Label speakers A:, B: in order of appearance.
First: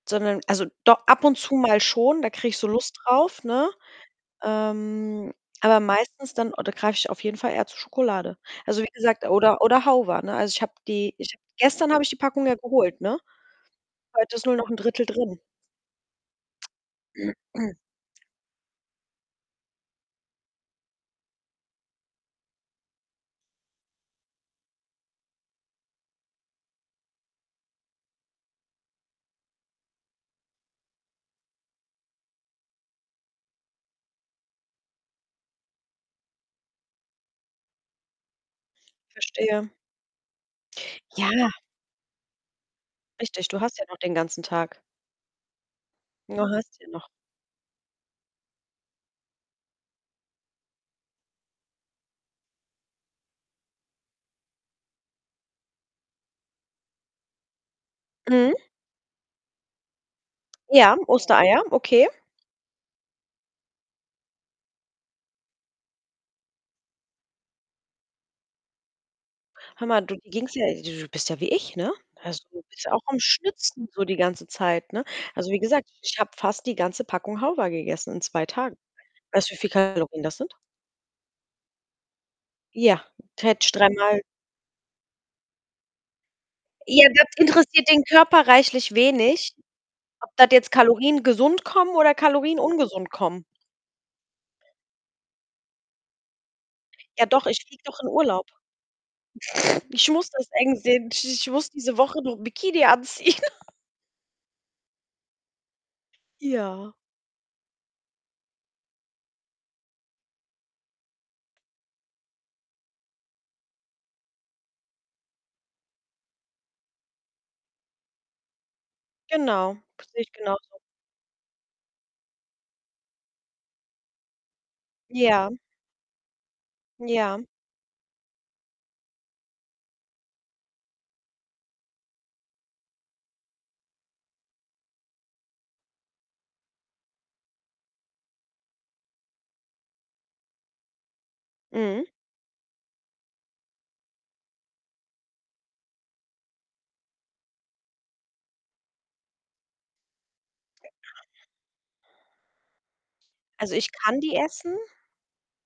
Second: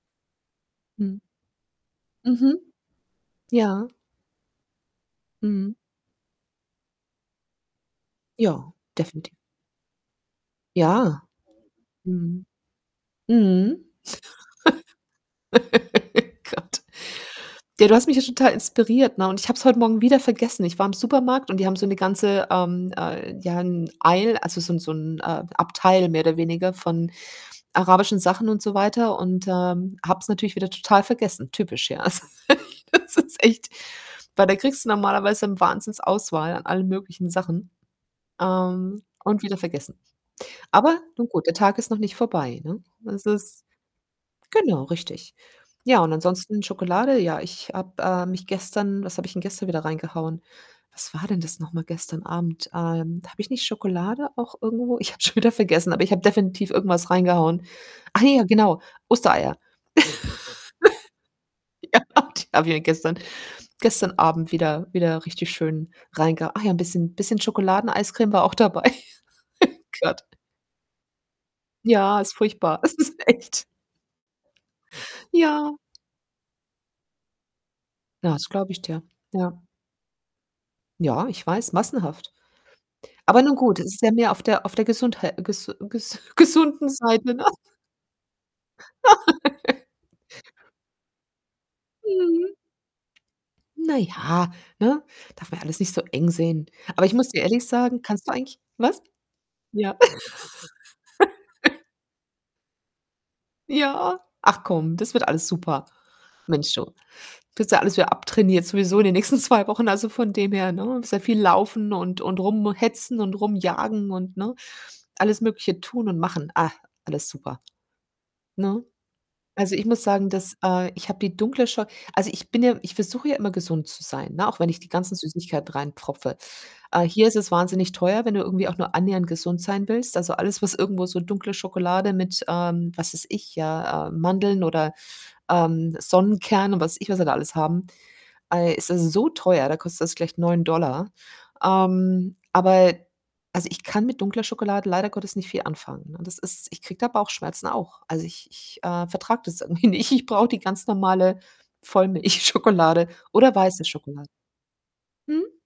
A: Sondern also do
B: Mhm.
A: ab und zu mal schon, da kriege ich
B: Mhm.
A: so Lust drauf, ne?
B: Ja.
A: Ähm,
B: Mhm.
A: aber meistens dann oder greife ich auf jeden Fall eher zu Schokolade.
B: Ja,
A: Also, wie gesagt
B: definiti
A: oder oder [unintelligible] ne? Also, ich habe die
B: Ja.
A: ich gestern habe ich die
B: Mhm.
A: Packung ja geholt, ne,
B: Mhm.
A: heute ist nur noch 'n 1/3 drin.
B: Gott. Ja, du hast mich ja total inspiriert, ne, und ich habe es heut Morgen wieder vergessen. Ich war im Supermarkt und die haben so 'ne ganze, ähm, äh ja 'n Eil also so 'n so 'n, ähm, Abteil mehr oder weniger von arabischen Sachen und so weiter und ähm, habe es natürlich wieder total vergessen, typisch, ja. Also, das ist echt weil da kriegst du normalerweise, hm, Wahnsinns-Auswahl an allen möglichen Sachen, ähm und wieder
A: Verstehe.
B: vergessen. Aber nun gut,
A: Ja.
B: der Tag ist noch nicht vorbei, ne? Das
A: Richtig, du
B: ist
A: hast ja noch den ganzen Tag.
B: genau richtig. Ja, und
A: Na,
B: ansonsten
A: hast ja noch.
B: Schokolade ja, ich habe, äh mich gestern was habe ich denn gestern wieder reingehauen? Was war denn das noch mal gestern Abend? Ähm, habe ich nicht Schokolade auch irgendwo ich habe es schon wieder vergessen, aber ich habe definitiv irgendwas reingehauen. Ach ja,
A: Mhm.
B: genau, Ostereier.
A: Ja, Ostereier, okay.
B: Ja, die habe ich ja gestern gestern Abend wieder wieder richtig schön reinge ach ja, 'n bisschen bisschen Schokoladeneiscreme war auch dabei.
A: Hör mal, du
B: Gott.
A: ging's ja du bist ja wie ich, ne?
B: Ja, ist
A: Also, du
B: furchtbar.
A: bist ja
B: Es
A: auch
B: ist
A: am
B: echt
A: schnitzen so die ganze Zeit, ne? Also wie
B: Ja.
A: gesagt, ich habe fast die ganze Packung [unintelligible] gegessen in 2
B: Das glaube
A: Tagen.
B: ich dir.
A: Weißt du, wie
B: Ja.
A: viel Kalorien das sind?
B: Ja, ich weiß, massenhaft.
A: Ja,
B: Aber nun
A: hätte ich
B: gut, es ist ja
A: dreimal
B: mehr auf der auf der Gesundhei gesu gesund gesunden
A: Ja, das
B: Seite, ne?
A: interessiert den Körper reichlich wenig, ob das jetzt Kalorien gesund kommen oder
B: Mhm.
A: Kalorien ungesund kommen.
B: Na ja, ne, darf man alles nicht so eng sehen. Aber ich
A: Ja
B: muss dir
A: doch, ich
B: ehrlich
A: fliege doch
B: sagen,
A: in
B: kannst du
A: Urlaub.
B: eigentlich was? Ja.
A: Ich muss das eng sehen. Ich muss diese Woche noch 'n Bikini anziehen.
B: Ja, ach komm, das wird alles super. Mensch, du.
A: Ja.
B: Kriegst du ja alles wieder abtrainiert sowieso in den nächsten 2 Wochen, also von dem her, ne? Sehr viel laufen und und rumhetzen und rumjagen und ne, alles Mögliche tun und machen. Ah, alles super, ne? Also,
A: Genau,
B: ich muss
A: sehe
B: sagen,
A: ich
B: das
A: genauso.
B: äh, ich habe die dunkle Scho also, ich bin ja ich versuche ja immer gesund zu sein, ne, auch wenn ich die ganzen
A: Ja.
B: Süßigkeiten reinpfropfe. Äh, hier ist
A: Ja.
B: es wahnsinnig teuer, wenn du irgendwie auch nur annähernd gesund sein willst. Also alles, was irgendwo so dunkle Schokolade mit, ähm, was weiß ich, ja, äh, Mandeln oder, ähm, Sonnenkernen und was ich was wir da alles haben, ei, ist es so teuer, da kostet das gleich 9 $.
A: Mhm.
B: Ähm, aber also ich kann mit dunkler Schokolade leider Gottes nicht viel anfangen, ne? Das ist ich kriege da Bauchschmerzen auch. Also, ich ich, äh, vertrage das irgendwie nicht. Ich brauche die ganz normale Vollmilchschokolade oder
A: Also,
B: weiße
A: ich kann
B: Schokolade.
A: die essen.
B: Mhm.